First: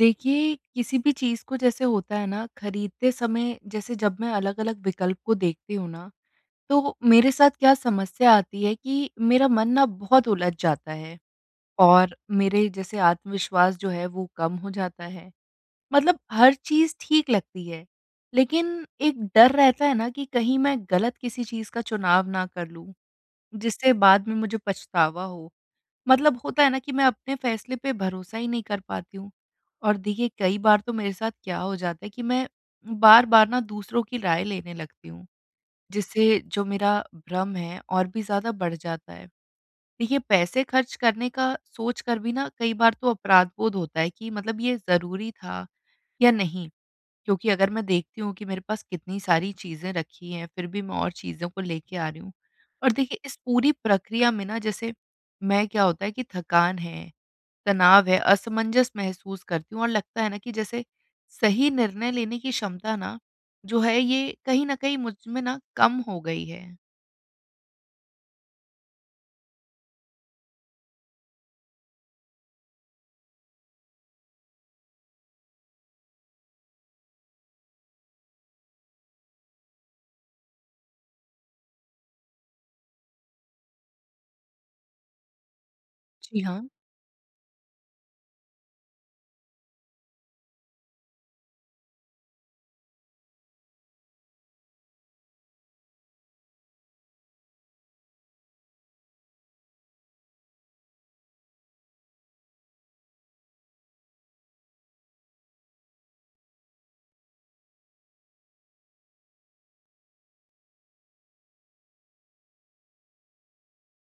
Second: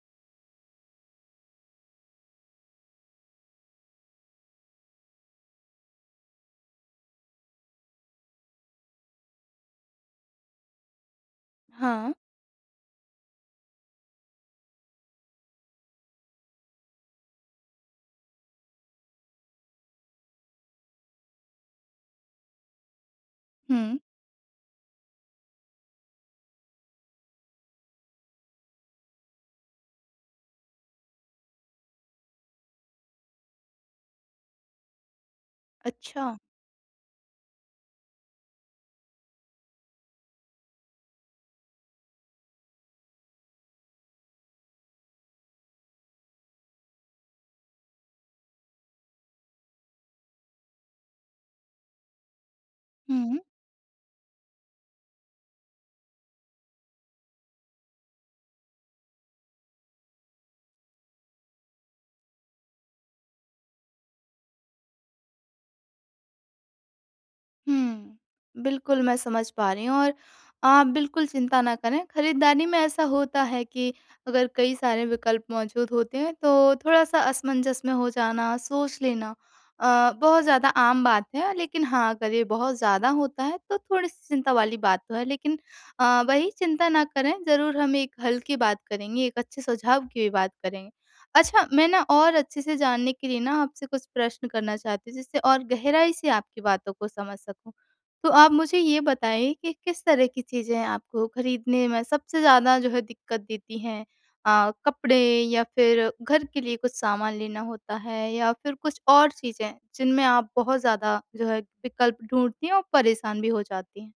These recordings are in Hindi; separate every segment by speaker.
Speaker 1: देखिए, किसी भी चीज़ को जैसे होता है ना खरीदते समय जैसे जब मैं अलग-अलग विकल्प को देखती हूँ ना, तो मेरे साथ क्या समस्या आती है कि मेरा मन ना बहुत उलझ जाता है
Speaker 2: हाँ,
Speaker 1: और मेरे जैसे आत्मविश्वास जो है वो कम हो जाता है। मतलब हर चीज़ ठीक लगती है, लेकिन एक डर रहता है ना कि कहीं मैं गलत किसी चीज़ का चुनाव ना कर लूँ, जिससे
Speaker 2: हुँ,
Speaker 1: बाद में मुझे पछतावा हो। मतलब होता है ना कि मैं अपने फैसले पे भरोसा ही नहीं कर पाती हूँ। और देखिए कई बार तो मेरे साथ क्या हो जाता है कि मैं बार-बार ना दूसरों की राय लेने लगती हूँ,
Speaker 2: अच्छा,
Speaker 1: जिससे जो मेरा भ्रम है और भी ज़्यादा बढ़ जाता है। देखिए पैसे खर्च करने का सोच कर भी ना कई बार तो अपराध बोध होता है कि मतलब ये ज़रूरी था या नहीं? क्योंकि अगर मैं देखती हूँ कि मेरे पास कितनी सारी चीज़ें रखी हैं, फिर भी मैं और चीज़ों को लेके आ रही हूँ। और देखिए इस
Speaker 2: हुँ,
Speaker 1: पूरी प्रक्रिया में ना जैसे मैं क्या होता है कि थकान है, तनाव है, असमंजस महसूस करती हूँ और लगता है ना कि जैसे सही निर्णय लेने की क्षमता ना जो है ये कहीं न कहीं मुझ में ना कम हो गई है।
Speaker 2: हुँ। बिल्कुल, मैं समझ पा रही हूँ और आप बिल्कुल चिंता ना करें, खरीदारी में ऐसा होता है कि अगर कई सारे विकल्प मौजूद होते हैं, तो थोड़ा-सा असमंजस में हो जाना, सोच लेना बहुत ज़्यादा आम बात है। लेकिन हाँ, अगर ये बहुत ज़्यादा होता है, तो थोड़ी-सी चिंता वाली बात तो है। लेकिन
Speaker 1: जी
Speaker 2: वही
Speaker 1: हाँ।
Speaker 2: चिंता ना करें, ज़रूर हम एक हल की बात करेंगे, एक अच्छे सुझाव की भी बात करेंगे। अच्छा, मैं ना और अच्छे से जानने के लिए ना आपसे कुछ प्रश्न करना चाहती हूँ, जिससे और गहराई से आपकी बातों को समझ सकूँ। तो आप मुझे ये बताइए कि किस तरह की चीज़ें आपको खरीदने में सबसे ज़्यादा जो है दिक्कत देती हैं? कपड़े या फिर घर के लिए कुछ सामान लेना होता है या फिर कुछ और चीज़ें, जिनमें आप बहुत ज़्यादा जो है विकल्प ढूँढती हैं और परेशान भी हो जाती हैं?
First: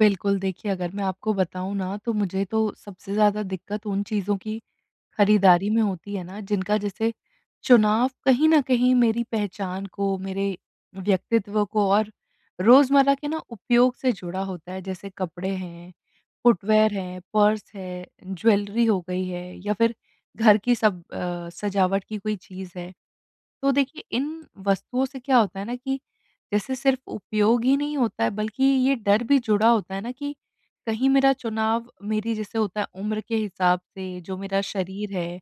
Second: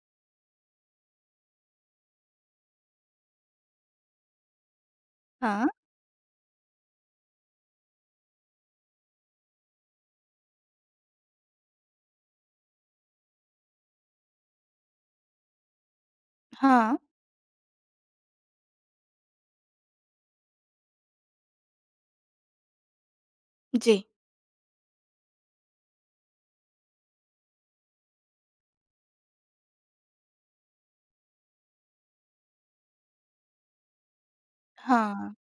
Speaker 1: बिल्कुल, देखिए अगर मैं आपको बताऊँ ना तो मुझे तो सबसे ज़्यादा दिक्कत उन चीज़ों की
Speaker 2: हाँ।
Speaker 1: खरीदारी में होती है ना जिनका जैसे चुनाव कहीं न कहीं मेरी पहचान को, मेरे व्यक्तित्व को और रोज़मर्रा के ना उपयोग से जुड़ा होता है। जैसे कपड़े हैं, फुटवियर
Speaker 2: हाँ,
Speaker 1: हैं, पर्स है, ज्वेलरी हो गई है या फिर घर की सब सजावट की कोई चीज़ है। तो
Speaker 2: जी।
Speaker 1: देखिए इन वस्तुओं से क्या होता है ना कि जैसे सिर्फ उपयोग ही नहीं होता है, बल्कि ये डर भी जुड़ा होता है ना कि कहीं मेरा चुनाव मेरी जैसे होता है उम्र के हिसाब से जो मेरा शरीर
Speaker 2: हाँ,
Speaker 1: है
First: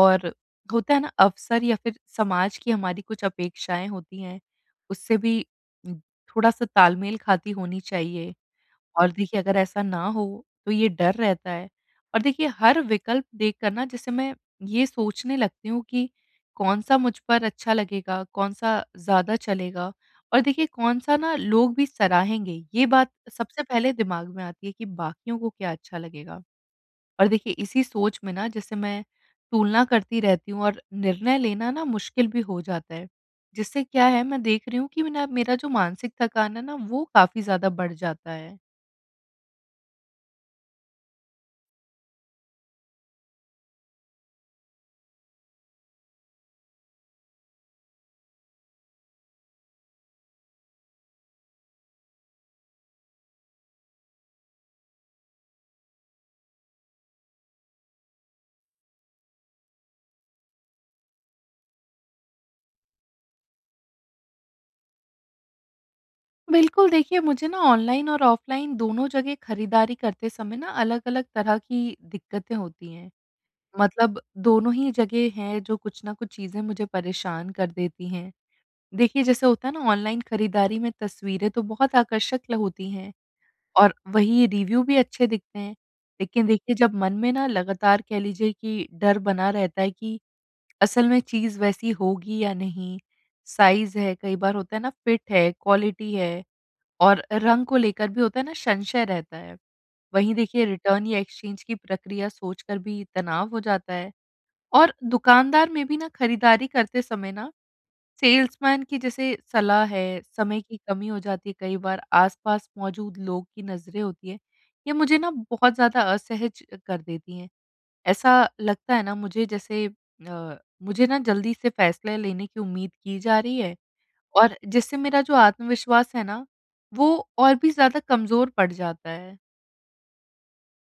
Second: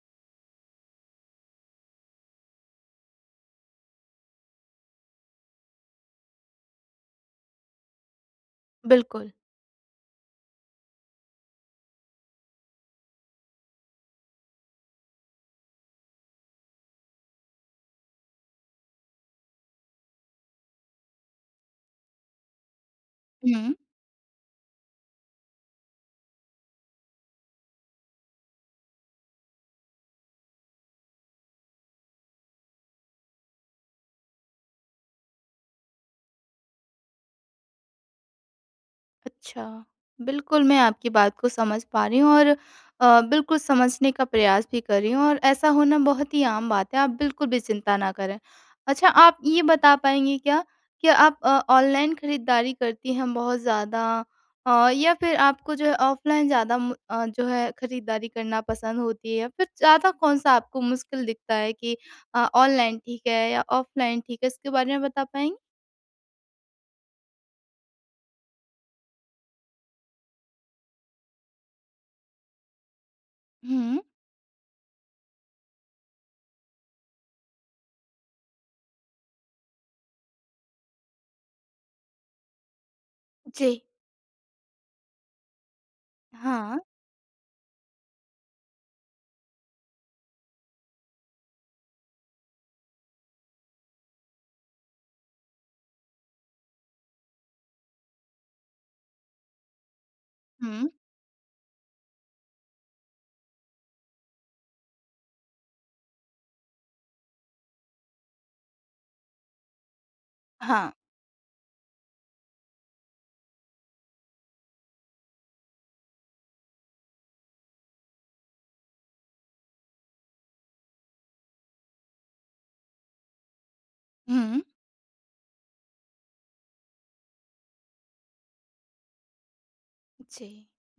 Speaker 1: और होता है ना अवसर या फिर समाज की हमारी कुछ अपेक्षाएं होती हैं, उससे भी न- थोड़ा सा तालमेल खाती होनी चाहिए। और
Speaker 2: बिल्कुल।
Speaker 1: देखिए अगर ऐसा ना हो तो ये डर रहता है। और देखिए हर विकल्प देखकर ना जैसे मैं ये सोचने लगती हूँ कि कौन-सा मुझ पर अच्छा लगेगा, कौन-सा ज़्यादा चलेगा और देखिए कौन-सा ना लोग भी सराहेंगे। ये बात सबसे
Speaker 2: हुँ।
Speaker 1: पहले दिमाग में आती है कि बाकियों को क्या अच्छा लगेगा। और देखिए इसी सोच में ना जैसे मैं तुलना करती रहती हूँ और निर्णय लेना ना मुश्किल भी हो जाता है। जिससे क्या है, मैं देख रही हूँ कि ना मेरा जो मानसिक थकान है ना वो काफ़ी ज़्यादा बढ़ जाता है।
Speaker 2: अच्छा, बिल्कुल मैं आपकी बात को समझ पा रही हूँ और बिल्कुल समझने का प्रयास भी कर रही हूँ और ऐसा होना बहुत ही आम बात है, आप बिल्कुल भी चिंता ना करें। अच्छा, आप ये बता पाएँगी क्या कि आप ऑनलाइन खरीदारी करती हैं बहुत ज़्यादा या फिर आपको जो है ऑफ़लाइन ज़्यादा जो है खरीदारी करना पसंद होती है या फिर ज़्यादा कौन-सा आपको मुश्किल दिखता है कि ऑनलाइन ठीक है या ऑफ़लाइन ठीक है? इसके बारे में बता पाएँगी?
Speaker 1: बिल्कुल, देखिए मुझे ना ऑनलाइन और ऑफ़लाइन दोनों जगह खरीदारी करते समय ना अलग-अलग तरह की दिक्कतें होती हैं।
Speaker 2: हुँ।
Speaker 1: मतलब दोनों ही जगह हैं जो कुछ ना कुछ चीज़ें मुझे परेशान कर देती हैं। देखिए जैसे होता है ना ऑनलाइन खरीदारी में तस्वीरें तो बहुत आकर्षक ल होती हैं
Speaker 2: जी।
Speaker 1: और वही रिव्यू भी अच्छे दिखते हैं। लेकिन देखिए
Speaker 2: हाँ।
Speaker 1: जब मन में ना लगातार कह लीजिए कि डर बना रहता है कि असल में चीज़ वैसी होगी या नहीं? साइज़ है, कई बार होता है ना फिट है, क्वालिटी है। और रंग को लेकर भी होता है ना संशय रहता है। वहीं देखिए
Speaker 2: हुँ।
Speaker 1: रिटर्न या एक्सचेंज की प्रक्रिया सोचकर भी तनाव हो जाता है। और दुकानदार में भी ना खरीदारी करते समय ना सेल्समैन की जैसे सलाह है, समय की
Speaker 2: हाँ।
Speaker 1: कमी हो जाती है कई बार, आसपास मौजूद लोग की नज़रें होती हैं, ये मुझे ना बहुत ज़्यादा असहज कर देती हैं। ऐसा लगता है ना मुझे जैसे अ, मुझे ना जल्दी से फैसले लेने की उम्मीद की जा रही है और
Speaker 2: हुँ।
Speaker 1: जिससे मेरा जो आत्मविश्वास है ना, वो और भी ज़्यादा कमज़ोर पड़ जाता है।
Speaker 2: जी।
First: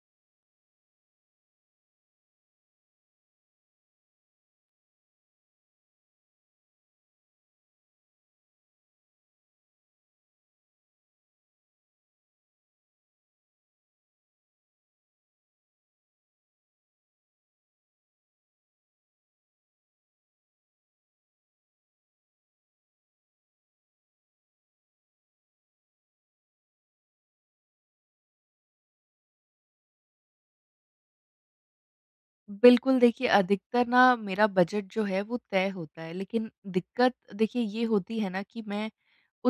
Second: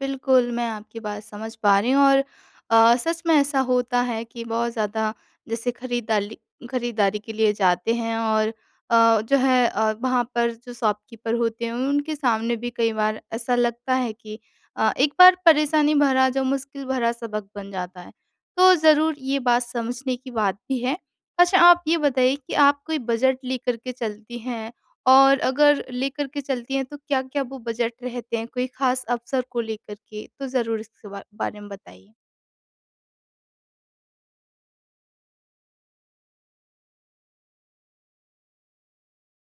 Speaker 2: बिल्कुल, मैं आपकी बात समझ पा रही हूँ और सच में ऐसा होता है कि बहुत ज़्यादा जैसे खरीदाली खरीदारी के लिए जाते हैं और वहाँ पर जो शॉपकीपर होते हैं, उनके सामने भी कई बार ऐसा लगता है कि एक बार परेशानी भरा जो मुश्किल भरा सबक बन जाता है। तो ज़रूर ये बात समझने की बात भी है। अच्छा, आप ये बताइए कि आप कोई बजट लेकर के चलती हैं? और अगर लेकर के चलती हैं तो क्या-क्या वो बजट रहते हैं कोई खास अवसर को लेकर के? तो ज़रूर इसके बा बारे में बताइए।
Speaker 1: बिल्कुल देखिए, अधिकतर ना मेरा बजट जो है वो तय होता है, लेकिन दिक्कत देखिए ये होती है ना कि मैं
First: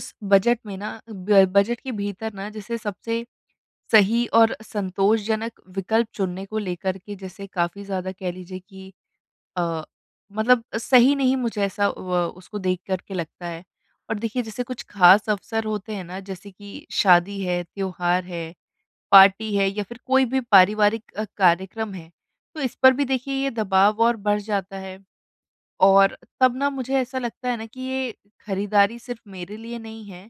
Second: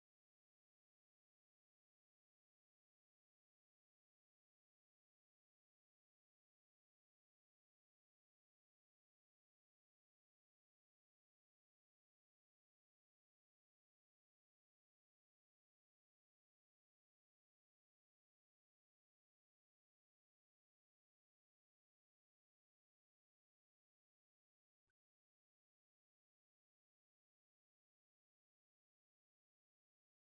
Speaker 1: उस बजट में ना ब बजट के भीतर ना जैसे सबसे सही और संतोषजनक विकल्प चुनने को लेकर के जैसे काफ़ी ज़्यादा कह लीजिए कि अ, मतलब सही नहीं, मुझे ऐसा व उसको देख कर के लगता है। और देखिए जैसे कुछ ख़ास अवसर होते हैं ना जैसे कि शादी है, त्योहार है, पार्टी है या फिर कोई भी पारिवारिक कार्यक्रम है, तो इस पर भी देखिए ये दबाव और बढ़ जाता है। और तब ना मुझे ऐसा लगता है ना कि ये खरीदारी सिर्फ़ मेरे लिए नहीं है,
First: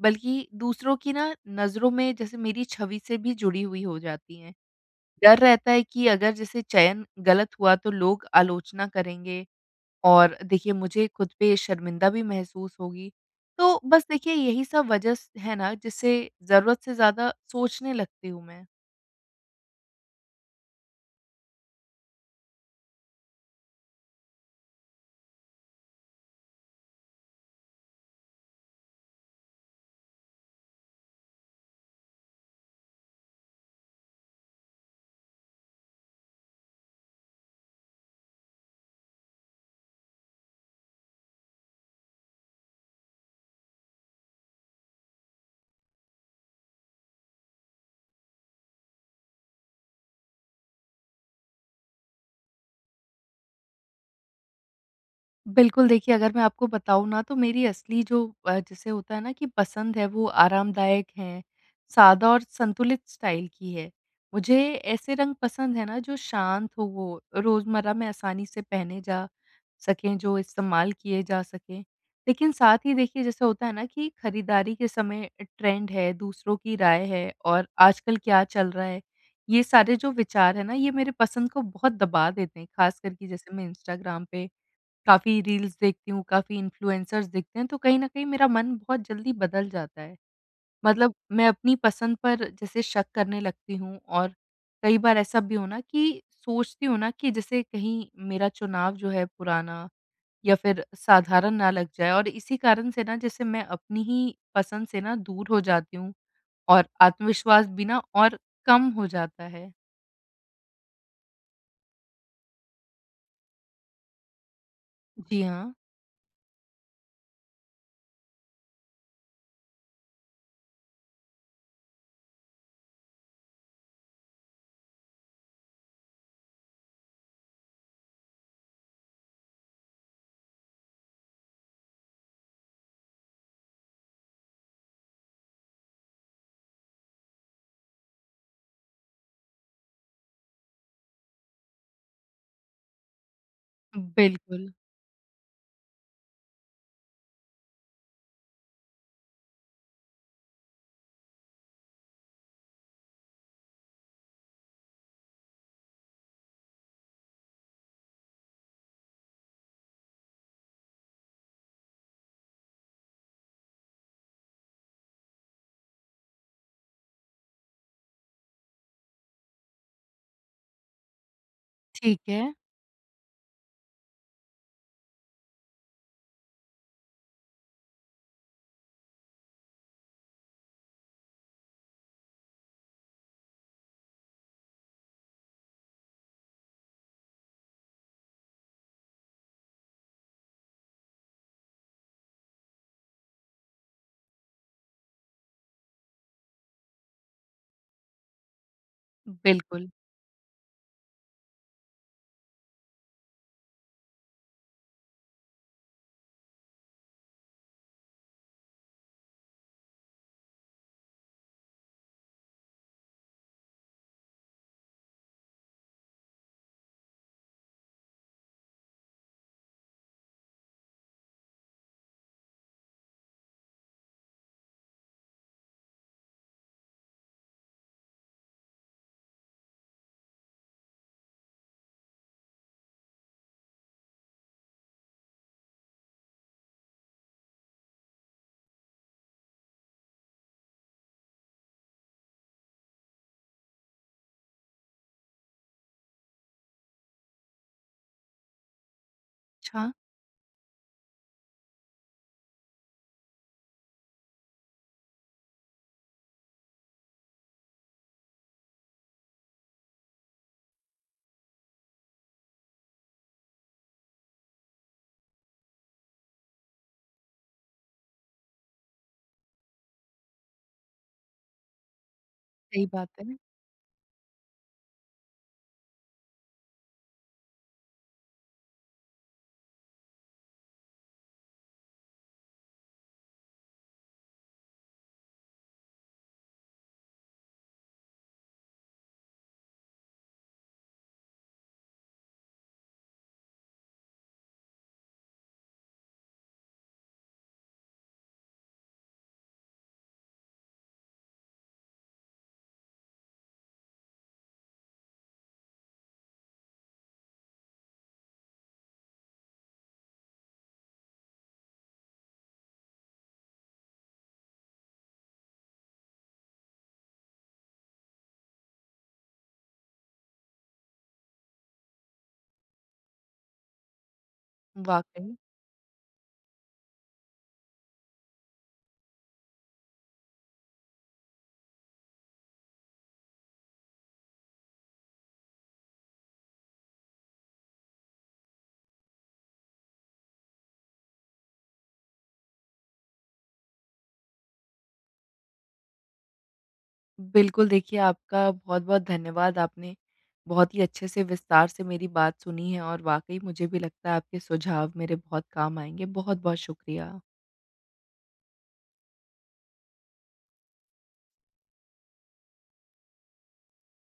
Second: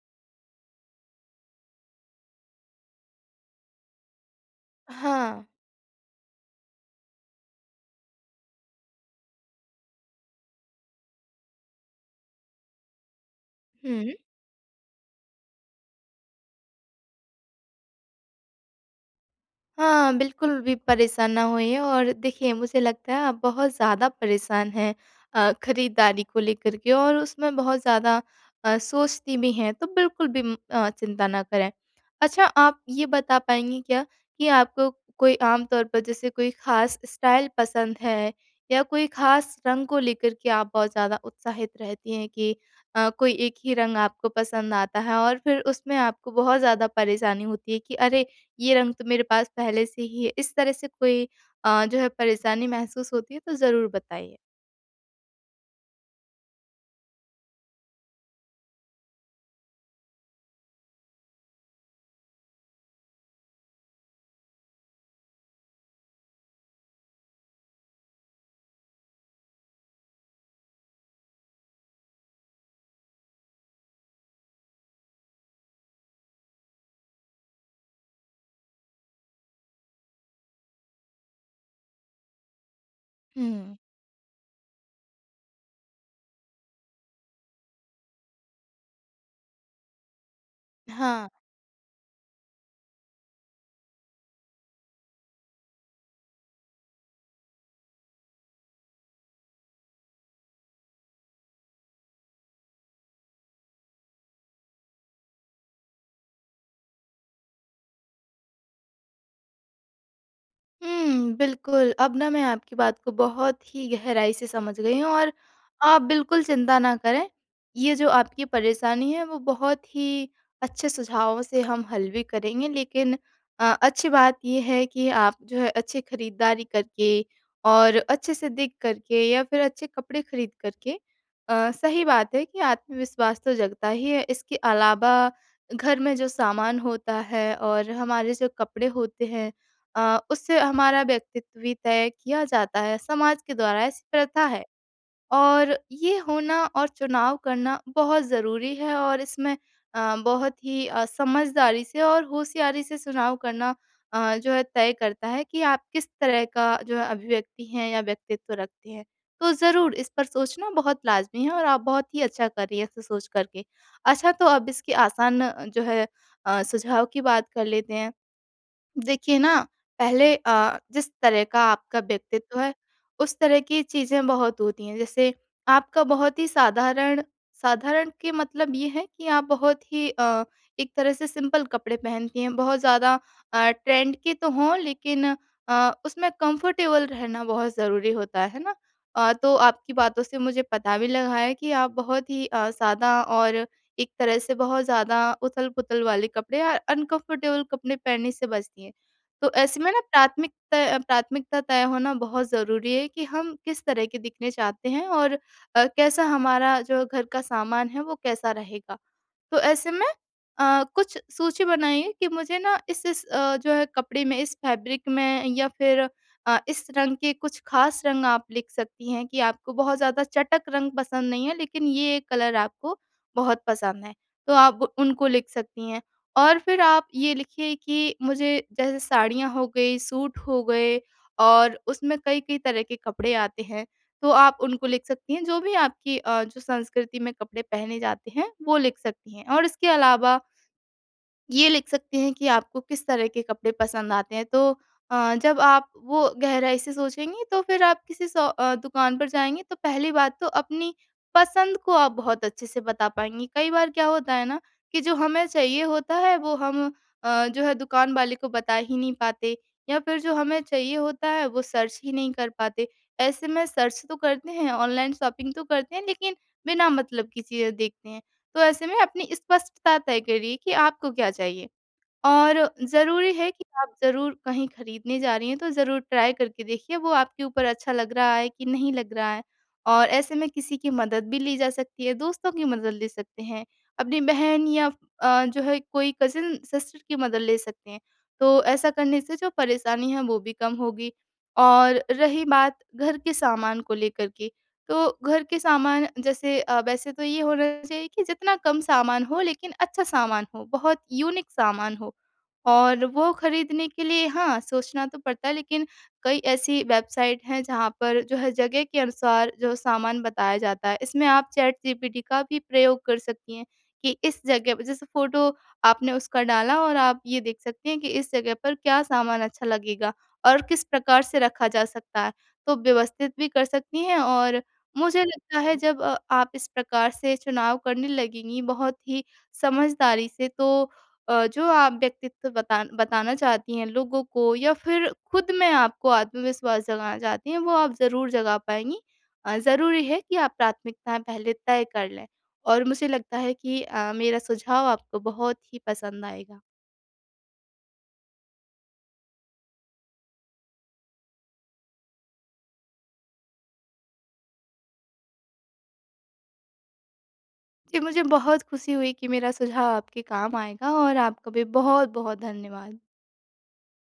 Speaker 1: बल्कि दूसरों की ना नज़रों में जैसे मेरी छवि से भी जुड़ी हुई हो जाती हैं। डर
Speaker 2: हाँ।
Speaker 1: रहता है कि अगर जैसे चयन गलत हुआ तो लोग आलोचना करेंगे और देखिए मुझे खुद पे शर्मिंदा भी महसूस होगी। तो बस
Speaker 2: हुँ।
Speaker 1: देखिए यही सब वजह स है ना, जिससे ज़रूरत से ज़्यादा सोचने लगती हूँ मैं।
Speaker 2: हाँ, बिल्कुल भी परेशान ना होइए और देखिए मुझे लगता है आप बहुत ज़्यादा परेशान हैं खरीदारी को लेकर के और उसमें बहुत ज़्यादा सोचती भी हैं, तो बिल्कुल भी चिंता ना करें। अच्छा आप ये बता पाएँगी क्या कि आपको कोई आम तौर पर जैसे कोई ख़ास स्टाइल पसंद है या कोई ख़ास रंग को लेकर के आप बहुत ज़्यादा उत्साहित रहती हैं कि कोई एक ही रंग आपको पसंद आता है और फिर उसमें आपको बहुत ज़्यादा परेशानी होती है कि अरे! ये रंग तो मेरे पास पहले से ही है। इस तरह से कोई जो है परेशानी महसूस होती है तो ज़रूर बताइए।
Speaker 1: बिल्कुल, देखिए अगर मैं आपको बताऊँ ना तो मेरी असली जो जिसे होता है ना कि पसंद है वो आरामदायक है, सादा और संतुलित स्टाइल की है। मुझे ऐसे रंग पसंद है ना जो शांत हो, वो रोज़मर्रा में आसानी से पहने जा सकें, जो इस्तेमाल किए जा सकें। लेकिन साथ ही देखिए जैसे होता है ना कि खरीदारी के समय ट्रेंड है, दूसरों की राय है और आजकल क्या चल रहा है, ये सारे जो विचार है ना ये मेरे पसंद को बहुत दबा देते हैं, ख़ास करके जैसे मैं
Speaker 2: हुँ।
Speaker 1: इंस्टाग्राम पे काफ़ी रील्स देखती हूँ, काफ़ी इन्फ्लुएंसर्स दिखते हैं, तो कहीं न कहीं मेरा मन बहुत जल्दी बदल जाता है। मतलब
Speaker 2: हाँ।
Speaker 1: मैं अपनी पसंद पर जैसे शक करने लगती हूँ और कई बार ऐसा भी हो ना कि सोचती हूँ ना कि जैसे कहीं मेरा चुनाव जो है पुराना या फिर साधारण ना लग जाए और इसी कारण से ना जैसे मैं अपनी ही पसंद से ना दूर हो जाती हूँ और आत्मविश्वास भी ना और कम हो जाता है।
Speaker 2: हुँ, बिल्कुल। अब ना मैं आपकी बात को बहुत ही गहराई से समझ गई हूँ और
Speaker 1: जी हाँ,
Speaker 2: आप बिल्कुल चिंता ना करें। ये जो आपकी परेशानी है वो बहुत ही अच्छे सुझावों से हम हल भी करेंगे लेकिन अच्छी बात ये है कि आप जो है अच्छी खरीदारी करके और अच्छे से दिख कर के या फिर अच्छे कपड़े खरीद कर के सही बात है कि आत्मविश्वास तो जगता ही है। इसके अलावा घर में जो सामान होता है और हमारे जो कपड़े होते हैं उससे हमारा व्यक्तित्व भी तय किया जाता है समाज के द्वारा, ऐसी प्रथा है।
Speaker 1: बिल्कुल।
Speaker 2: और ये होना और चुनाव करना बहुत ज़रूरी है और इसमें बहुत ही समझदारी से और होशियारी से चुनाव करना जो है तय करता है कि आप किस तरह का जो है अभिव्यक्ति हैं या व्यक्तित्व रखते हैं। तो ज़रूर इस पर सोचना बहुत लाज़मी है और आप बहुत ही अच्छा कर रही हैं ऐसे सोच कर के। अच्छा तो अब इसकी आसान जो है सुझाव की बात कर लेते हैं। देखिए ना, पहले जिस तरह का आपका
Speaker 1: ठीक है,
Speaker 2: व्यक्तित्व है, उस तरह की चीज़ें बहुत होती हैं। जैसे आपका बहुत ही साधारण साधारण के मतलब ये है कि आप बहुत ही एक तरह से सिंपल कपड़े पहनती हैं। बहुत ज़्यादा ट्रेंड के तो हों लेकिन उसमें कंफर्टेबल रहना बहुत ज़रूरी होता है ना? तो आपकी बातों से मुझे पता भी लगा है कि आप बहुत ही सादा और एक तरह से बहुत ज़्यादा उथल-पुथल वाले कपड़े या अनकंफर्टेबल कपड़े पहनने से बचती हैं। तो ऐसे
Speaker 1: बिल्कुल।
Speaker 2: में ना प्राथमिकता तय होना बहुत ज़रूरी है कि हम किस तरह के दिखने चाहते हैं और कैसा हमारा जो घर का सामान है वो कैसा रहेगा। तो ऐसे में कुछ सूची बनाइए कि मुझे ना इस जो है कपड़े में, इस फैब्रिक में या फिर इस रंग के कुछ खास रंग आप लिख सकती हैं कि आपको बहुत ज़्यादा चटक रंग पसंद नहीं है, लेकिन ये कलर आपको बहुत पसंद है, तो आप उनको लिख सकती हैं। और फिर आप ये लिखिए कि मुझे जैसे साड़ियाँ हो गई, सूट हो गए और उसमें कई-कई तरह के कपड़े आते हैं। तो आप उनको लिख सकती हैं, जो भी आपकी जो संस्कृति में कपड़े पहने जाते हैं, वो लिख सकती हैं। और इसके अलावा ये लिख सकते हैं कि आपको किस तरह के कपड़े पसंद आते हैं। तो जब आप वो गहराई से सोचेंगी तो फिर आप किसी दुकान पर जाएँगी तो
Speaker 1: अच्छा,
Speaker 2: पहली बात तो अपनी पसंद को आप बहुत अच्छे से बता पाएँगी। कई बार क्या होता है ना कि जो हमें चाहिए होता है वो हम जो है दुकान वाले को बता ही नहीं पाते या फिर जो हमें चाहिए होता है वो सर्च ही नहीं कर पाते। ऐसे में सर्च तो करते हैं, ऑनलाइन शॉपिंग तो करते हैं लेकिन बिना मतलब की चीज़ें देखते हैं। तो ऐसे में अपनी स्पष्टता तय करिए कि आपको क्या चाहिए। और
Speaker 1: सही बात
Speaker 2: ज़रूरी
Speaker 1: है,
Speaker 2: है कि आप ज़रूर कहीं खरीदने जा रही हैं, तो ज़रूर ट्राई करके देखिए वो आपके ऊपर अच्छा लग रहा है कि नहीं लग रहा है। और ऐसे में किसी की मदद भी ली जा सकती है, दोस्तों की मदद ले सकते हैं, अपनी बहन या जो है कोई कज़िन सिस्टर की मदद ले सकते हैं। तो ऐसा करने से जो परेशानी है वो भी कम होगी। और रही बात घर के सामान को लेकर के, तो घर के सामान जैसे वैसे तो ये होना चाहिए कि जितना कम सामान हो लेकिन अच्छा सामान हो, बहुत यूनिक सामान हो। और वो खरीदने के लिए हाँ, सोचना तो पड़ता है लेकिन कई ऐसी वेबसाइट हैं जहाँ पर जो है जगह के अनुसार जो सामान बताया जाता है। इसमें आप चैट जीपीटी का भी प्रयोग कर सकती हैं कि इस जगह पे जैसे फ़ोटो आपने उसका डाला और आप ये देख सकती हैं कि इस जगह पर क्या सामान अच्छा लगेगा और किस प्रकार से रखा जा सकता है। तो व्यवस्थित भी कर सकती हैं और मुझे
Speaker 1: वाक़ई।
Speaker 2: लगता है जब आप इस प्रकार से चुनाव करने लगेंगी बहुत ही समझदारी से तो जो आप व्यक्तित्व बता बताना चाहती हैं लोगों को या फिर खुद में आपको आत्मविश्वास जगाना चाहती हैं, वो आप ज़रूर जगा पाएँगी। ज़रूरी है कि आप प्राथमिकताएँ पहले तय कर लें और मुझे लगता है कि मेरा सुझाव आपको बहुत ही पसंद आएगा।
Speaker 1: बिल्कुल, देखिए आपका बहुत-बहुत धन्यवाद। आपने बहुत ही अच्छे से विस्तार से मेरी बात सुनी है और वाक़ई मुझे भी लगता है आपके सुझाव मेरे बहुत काम आएँगे। बहुत-बहुत शुक्रिया।
Speaker 2: जी, मुझे बहुत खुशी हुई कि मेरा सुझाव आपके काम आएगा और आपका भी बहुत-बहुत धन्यवाद।